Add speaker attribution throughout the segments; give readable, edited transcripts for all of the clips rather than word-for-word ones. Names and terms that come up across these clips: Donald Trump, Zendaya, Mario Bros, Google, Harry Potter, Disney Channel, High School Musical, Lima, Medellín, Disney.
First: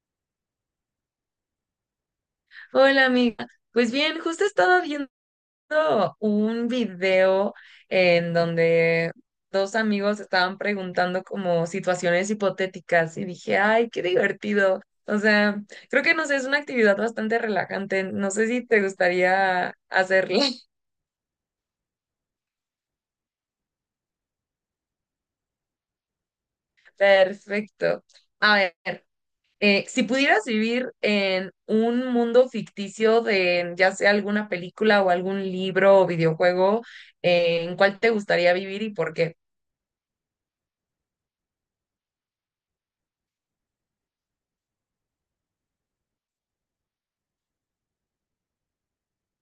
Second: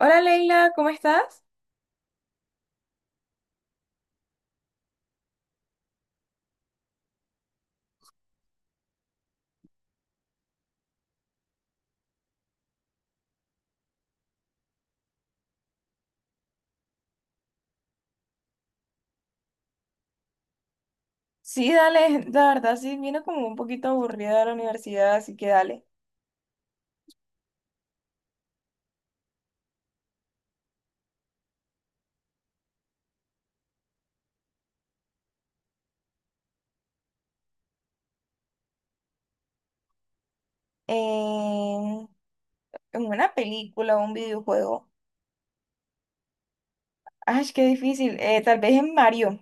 Speaker 1: Hola Leila, ¿cómo estás?
Speaker 2: Hola amiga, pues bien, justo estaba viendo un video en donde dos amigos estaban preguntando como situaciones hipotéticas y dije, ay, qué divertido. O sea, creo que no sé, es una actividad bastante relajante. No sé si te gustaría hacerla.
Speaker 1: Sí, dale, la verdad sí, vino como un poquito aburrida de la universidad, así que dale.
Speaker 2: Perfecto. A ver, si pudieras vivir en un mundo ficticio de ya sea alguna película o algún libro o videojuego, ¿en cuál te gustaría vivir y por qué?
Speaker 1: En, en una película o un videojuego. Ay, qué difícil. Tal vez en Mario,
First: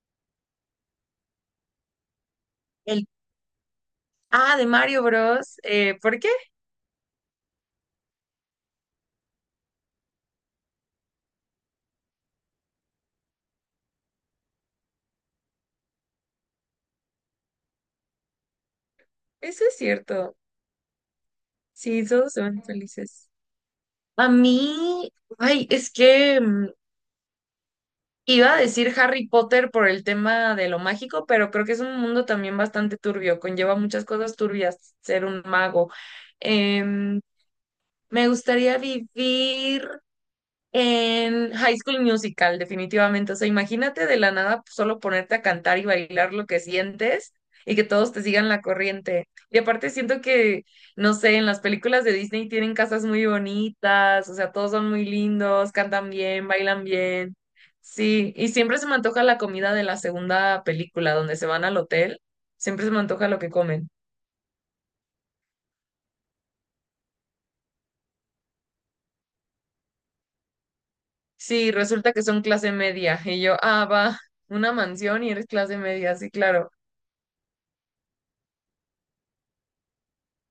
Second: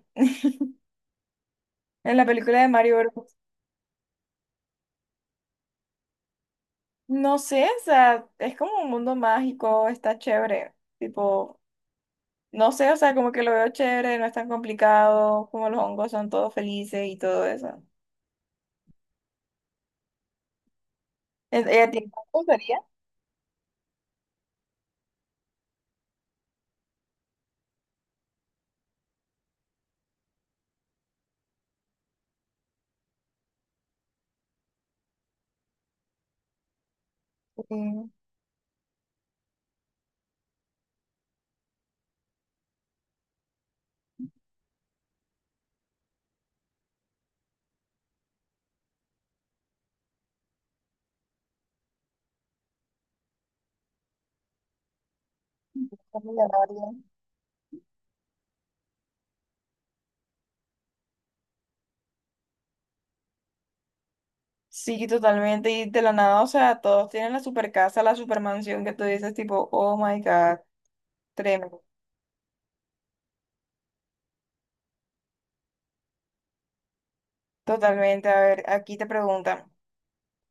Speaker 1: en la película de Mario
Speaker 2: El,
Speaker 1: Bros.
Speaker 2: de Mario Bros. ¿Por qué?
Speaker 1: No sé, o sea, es como un mundo mágico, está chévere. Tipo, no sé, o sea, como que lo veo chévere, no es tan complicado, como los hongos son todos felices y todo eso.
Speaker 2: Eso es cierto.
Speaker 1: ¿E, ¿Ella
Speaker 2: Sí,
Speaker 1: tiene
Speaker 2: todos se van
Speaker 1: gustaría?
Speaker 2: felices. A mí, ay, es que iba a decir Harry Potter por el tema de lo mágico, pero creo que es un mundo también bastante turbio, conlleva muchas cosas turbias ser un mago. Em,
Speaker 1: Sí,
Speaker 2: me gustaría vivir en High School Musical, definitivamente. O sea, imagínate de la nada pues, solo ponerte a cantar y bailar lo que sientes y que todos te sigan la corriente. Y aparte siento que, no sé, en las películas de Disney tienen casas muy bonitas, o sea, todos son muy lindos, cantan
Speaker 1: es
Speaker 2: bien,
Speaker 1: millonaria.
Speaker 2: bailan bien. Sí, y siempre se me antoja la comida de la segunda película, donde se van al hotel, siempre se me antoja lo que comen.
Speaker 1: Sí, totalmente. Y de la nada, o sea, todos tienen la super casa, la super mansión que tú dices, tipo, oh my God,
Speaker 2: Sí,
Speaker 1: tremendo.
Speaker 2: resulta que son clase media y yo, ah, va, una mansión y eres clase media, sí, claro.
Speaker 1: Totalmente. A ver, aquí te preguntan.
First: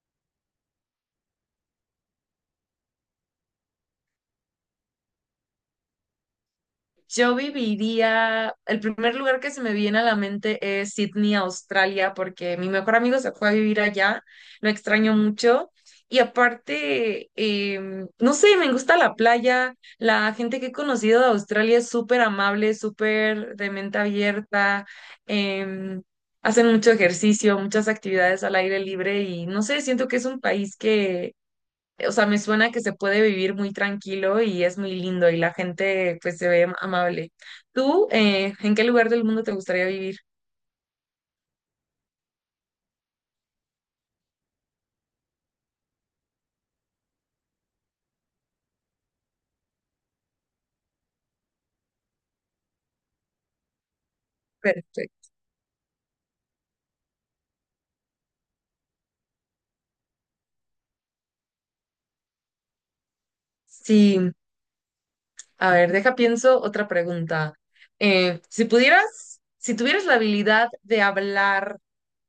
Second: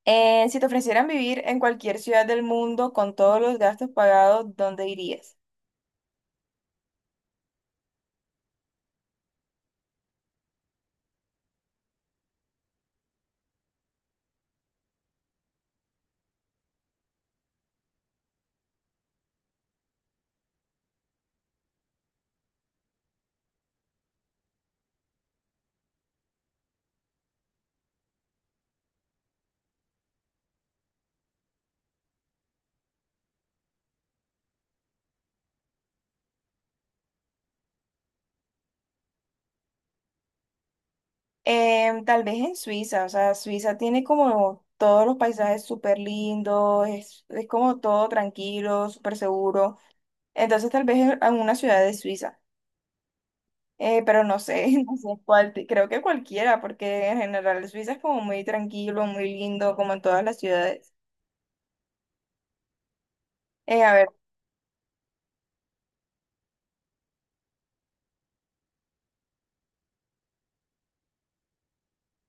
Speaker 1: Si te ofrecieran vivir en cualquier ciudad del mundo con todos los gastos pagados, ¿dónde irías?
Speaker 2: Yo viviría, el primer lugar que se me viene a la mente es Sydney, Australia, porque mi mejor amigo se fue a vivir allá, lo extraño mucho. Y aparte, no sé, me gusta la playa, la gente que he conocido de Australia es súper amable, súper de mente abierta, em, hacen mucho ejercicio, muchas actividades al aire libre y no sé, siento que es un país que o sea, me suena que se puede vivir muy tranquilo y es muy lindo y la gente pues se ve amable. ¿Tú en qué lugar del mundo te gustaría vivir?
Speaker 1: Tal vez en Suiza, o sea, Suiza tiene como todos los paisajes súper lindos, es como todo tranquilo, súper seguro. Entonces, tal vez en una ciudad de Suiza. Pero no sé, no sé
Speaker 2: Perfecto.
Speaker 1: cuál, creo que cualquiera, porque en general Suiza es como muy tranquilo, muy lindo, como en todas las ciudades. Eh, a ver,
Speaker 2: Sí, a ver, deja pienso otra pregunta. Si pudieras, si tuvieras la habilidad de hablar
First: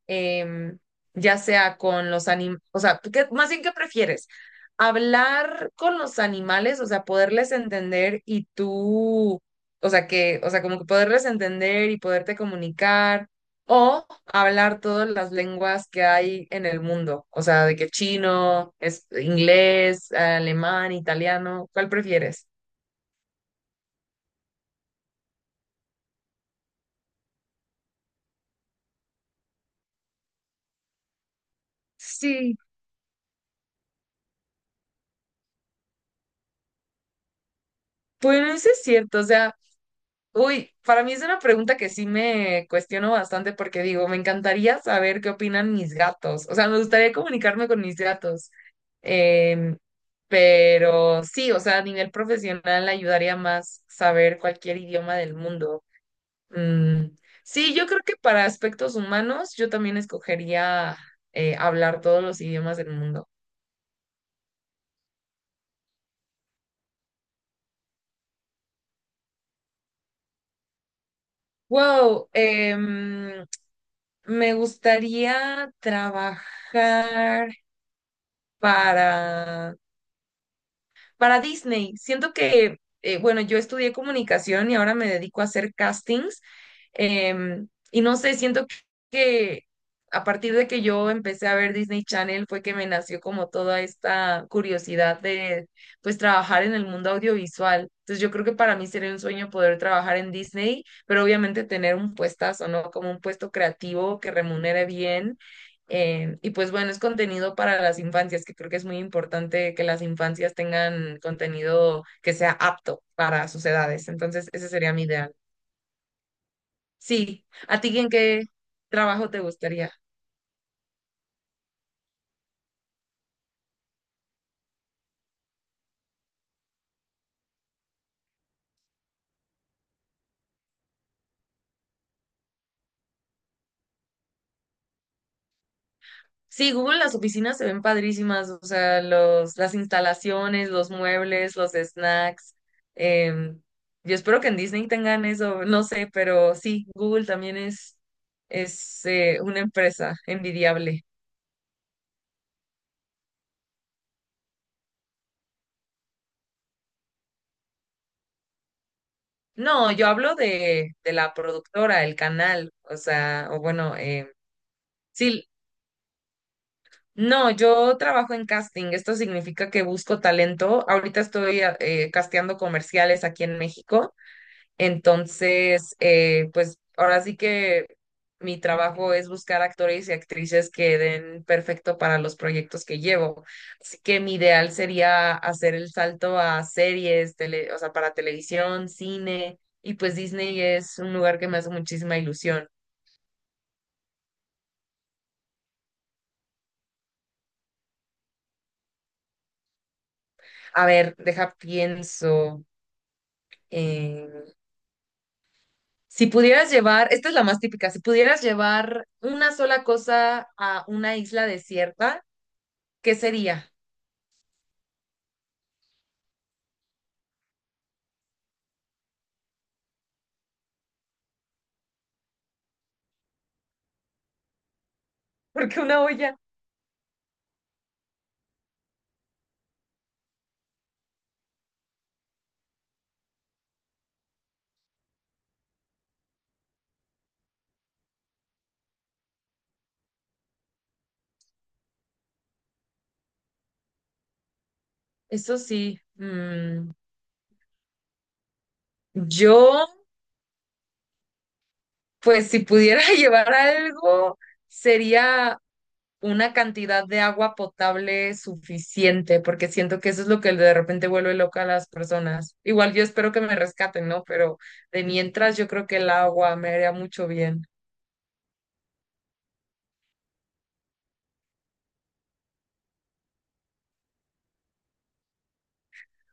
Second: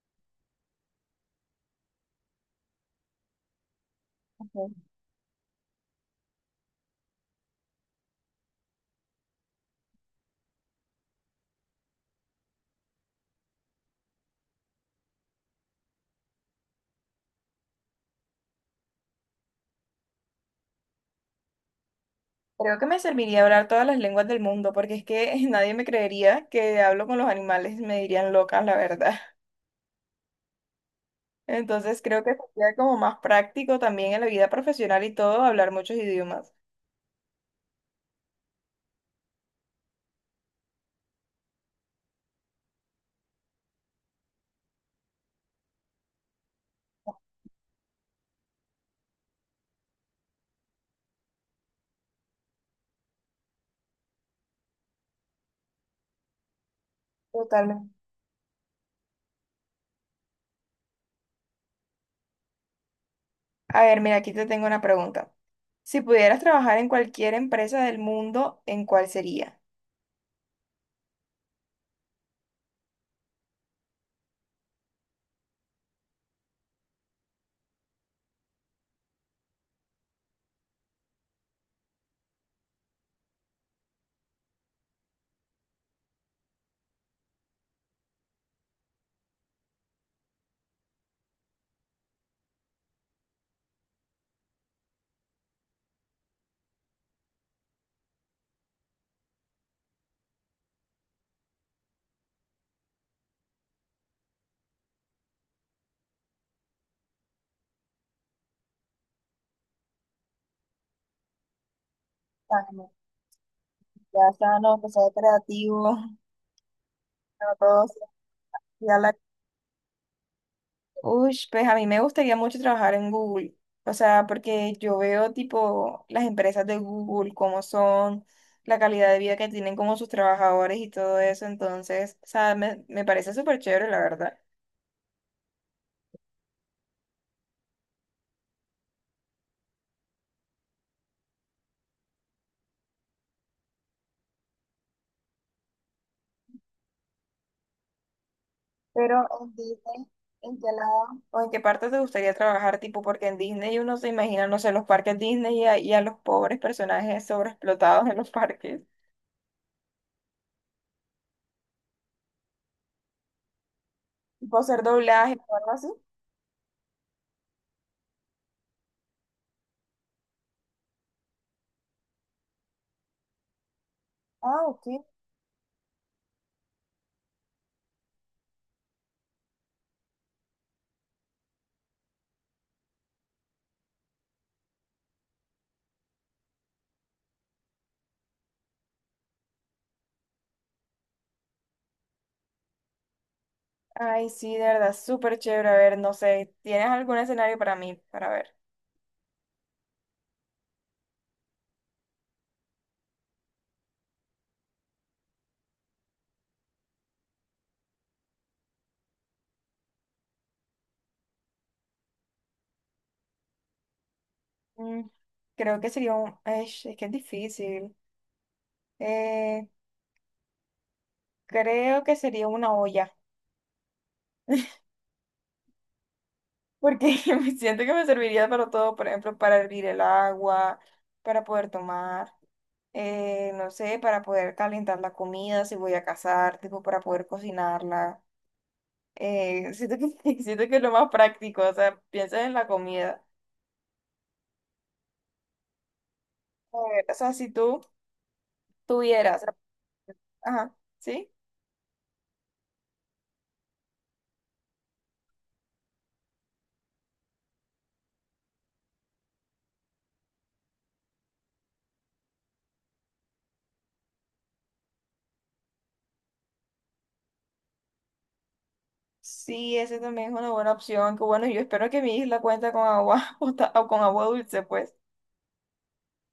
Speaker 2: em, ya sea con los animales, o sea, más bien, ¿qué prefieres?
Speaker 1: ujú,
Speaker 2: Hablar con los animales, o sea, poderles entender y tú, o sea, que, o sea, como que poderles entender y poderte comunicar, o hablar todas las lenguas que hay en el mundo, o sea, de que chino, es inglés, alemán, italiano, ¿cuál prefieres?
Speaker 1: creo que me serviría hablar todas las lenguas del mundo, porque es que nadie me creería que hablo con los animales, me dirían loca, la verdad. Entonces creo que
Speaker 2: Sí,
Speaker 1: sería como más práctico también en la vida profesional y todo, hablar muchos idiomas.
Speaker 2: pues no es cierto, o sea, uy, para mí es una pregunta que sí me cuestiono bastante porque digo, me encantaría saber qué opinan mis gatos. O sea, me gustaría comunicarme con mis gatos. Em, pero sí, o sea, a nivel profesional ayudaría más saber cualquier idioma del mundo. Mm, sí, yo
Speaker 1: Totalmente.
Speaker 2: creo que para aspectos humanos yo también escogería hablar todos los idiomas del mundo.
Speaker 1: A ver, mira, aquí te tengo una pregunta. Si pudieras trabajar en cualquier empresa del mundo, ¿en cuál sería?
Speaker 2: Wow, me gustaría trabajar para... Para Disney, siento que, bueno, yo estudié comunicación y ahora me dedico a hacer castings. Y no sé, siento que a partir de que yo empecé a ver Disney Channel fue que me nació como toda esta curiosidad de, pues, trabajar en el mundo audiovisual. Entonces yo creo que para mí sería un sueño poder trabajar en Disney, pero obviamente tener un puestazo, ¿no? Como un puesto creativo que remunere bien, y pues bueno, es contenido para las infancias, que creo que es muy importante que las infancias tengan contenido que sea apto para sus edades.
Speaker 1: Ya
Speaker 2: Entonces,
Speaker 1: están
Speaker 2: ese
Speaker 1: los
Speaker 2: sería mi
Speaker 1: procesos
Speaker 2: ideal.
Speaker 1: creativos,
Speaker 2: Sí,
Speaker 1: a
Speaker 2: ¿a
Speaker 1: todos.
Speaker 2: ti en qué
Speaker 1: Ya la...
Speaker 2: trabajo te gustaría?
Speaker 1: Uy, pues a mí me gustaría mucho trabajar en Google. O sea, porque yo veo tipo las empresas de Google, cómo son, la calidad de vida que tienen como sus trabajadores y todo eso. Entonces, o sea, me parece súper chévere, la verdad.
Speaker 2: Sí, Google, las oficinas se ven padrísimas, o sea, los, las instalaciones, los muebles, los snacks. em, yo espero que en Disney tengan eso, no sé, pero sí, Google también es, es
Speaker 1: Pero
Speaker 2: eh,
Speaker 1: en
Speaker 2: una
Speaker 1: Disney,
Speaker 2: empresa
Speaker 1: ¿en qué
Speaker 2: envidiable.
Speaker 1: lado o en qué parte te gustaría trabajar? Tipo, porque en Disney uno se imagina, no sé, los parques Disney y a los pobres personajes sobreexplotados en los parques.
Speaker 2: No, yo hablo de la productora, el canal, o sea, o bueno,
Speaker 1: Tipo, hacer doblaje
Speaker 2: sí,
Speaker 1: o algo así.
Speaker 2: no, yo trabajo en casting, esto significa que busco talento, ahorita estoy casteando comerciales aquí en México,
Speaker 1: Ah, ok.
Speaker 2: entonces, pues ahora sí que mi trabajo es buscar actores y actrices que den perfecto para los proyectos que llevo. Así que mi ideal sería hacer el salto a series, o sea, para televisión, cine, y pues Disney es un lugar que me hace muchísima ilusión.
Speaker 1: Ay, sí, de verdad, súper chévere. A ver, no sé, ¿tienes algún escenario para mí? Para ver.
Speaker 2: A ver, deja, pienso. eh, si pudieras llevar, esta es la más típica, si pudieras llevar una sola cosa a una isla desierta, ¿qué sería?
Speaker 1: Mm, Creo que sería un... Ay, es que es difícil. Eh, Creo que sería una olla,
Speaker 2: Porque una olla.
Speaker 1: porque me siento que me serviría para todo, por ejemplo, para hervir el agua, para poder tomar, no sé, para poder calentar la comida si voy a cazar, tipo, para poder cocinarla. Siento que, siento que es lo más práctico, o sea, piensas en la comida.
Speaker 2: Eso sí,
Speaker 1: A ver, o sea, si tú... tuvieras.
Speaker 2: yo,
Speaker 1: Ajá, ¿sí?
Speaker 2: pues si pudiera llevar algo, sería una cantidad de agua potable suficiente, porque siento que eso es lo que de repente vuelve loca a las personas. Igual yo espero que me rescaten, ¿no? Pero de mientras yo creo que el agua me haría mucho bien.
Speaker 1: Sí, ese también es una buena opción. Que bueno, yo espero que mi isla cuente con agua pota- o con agua dulce, pues.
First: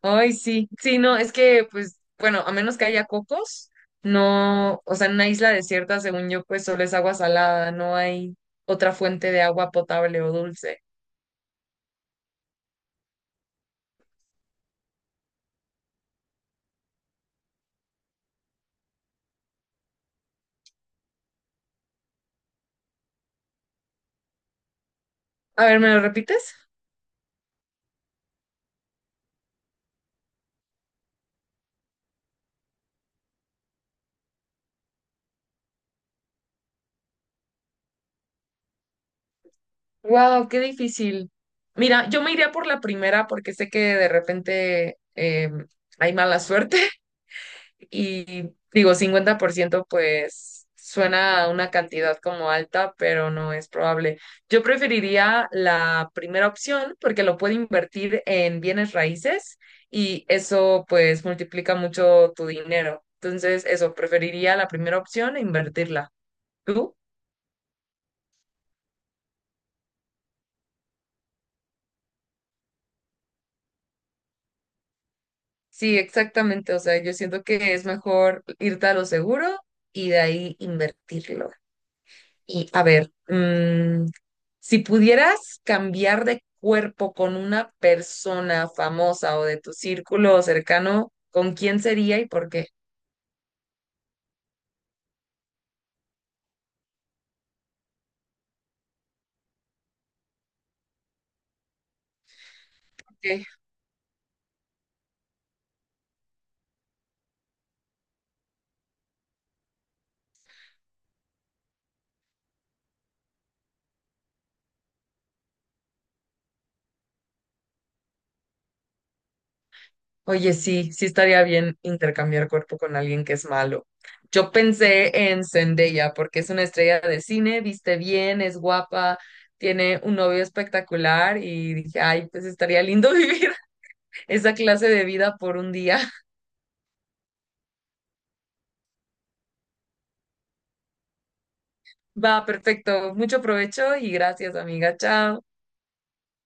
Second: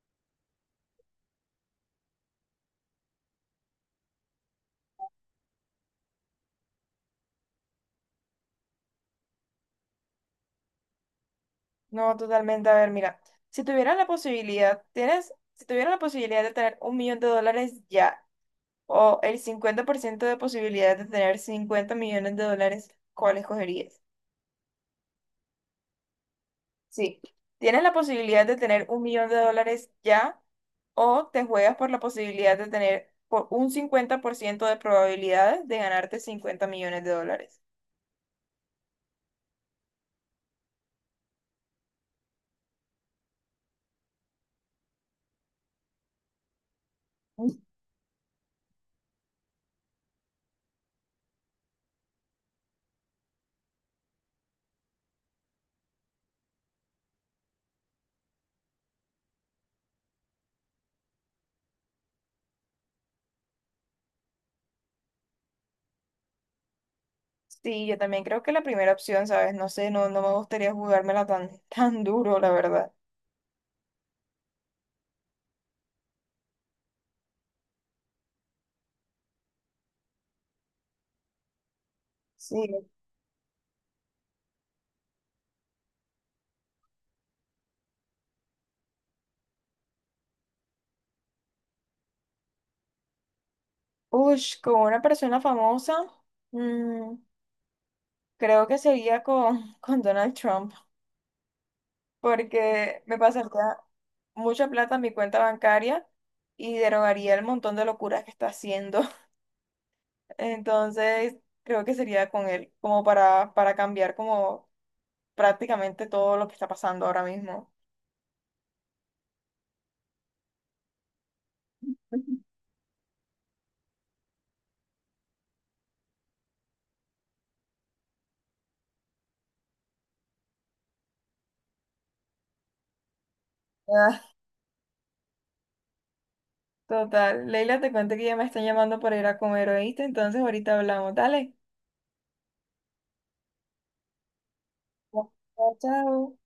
Speaker 2: Ay, sí, sí, no, es que, pues, bueno, a menos que haya cocos, no, o sea, en una isla desierta, según yo, pues solo es agua salada, no hay otra fuente de agua potable o dulce.
Speaker 1: No, totalmente. A ver, mira, si tuvieras la posibilidad, tienes, si tuvieras la posibilidad de tener $1.000.000 ya, o el 50% de posibilidad de tener $50.000.000, ¿cuál escogerías?
Speaker 2: A ver, ¿me lo repites?
Speaker 1: Sí, tienes la posibilidad de tener un millón de dólares ya o te juegas por la posibilidad de tener por un 50% de probabilidades de ganarte $50.000.000.
Speaker 2: Wow, qué difícil. Mira, yo me iría por la primera porque sé que de repente hay mala suerte y digo, 50%, pues suena a una cantidad como alta, pero no es probable. Yo preferiría la primera opción porque lo puedo invertir en bienes raíces y eso pues multiplica mucho tu dinero. Entonces, eso, preferiría la primera opción e invertirla. ¿Tú?
Speaker 1: Sí, yo también creo que la primera opción, ¿sabes? No sé, no, no me gustaría jugármela tan, tan duro, la verdad.
Speaker 2: Sí, exactamente. O sea, yo siento que es mejor irte a lo seguro y de ahí invertirlo.
Speaker 1: Sí.
Speaker 2: Y a ver, si pudieras cambiar de cuerpo con una persona famosa o de tu círculo cercano, ¿con quién sería y por qué?
Speaker 1: Ush, con una persona famosa, mm, creo que sería con Donald Trump. Porque me
Speaker 2: Ok.
Speaker 1: pasaría mucha plata en mi cuenta bancaria y derogaría el montón de locuras que está haciendo. Entonces, creo que sería con él, como para cambiar como prácticamente todo lo que está pasando ahora mismo.
Speaker 2: Oye, sí, sí estaría bien
Speaker 1: Ujú.
Speaker 2: intercambiar cuerpo con alguien que es malo. Yo pensé en Zendaya porque es una estrella de cine, viste bien, es guapa, tiene un novio espectacular y dije, ay, pues estaría lindo vivir
Speaker 1: Ah,
Speaker 2: esa clase de vida por un día.
Speaker 1: total. Leila, te cuento que ya me están llamando para ir a comer, ¿oíste? Entonces, ahorita hablamos. Dale.
Speaker 2: Va, perfecto. Mucho provecho y gracias, amiga.
Speaker 1: Ya,
Speaker 2: Chao.
Speaker 1: chao.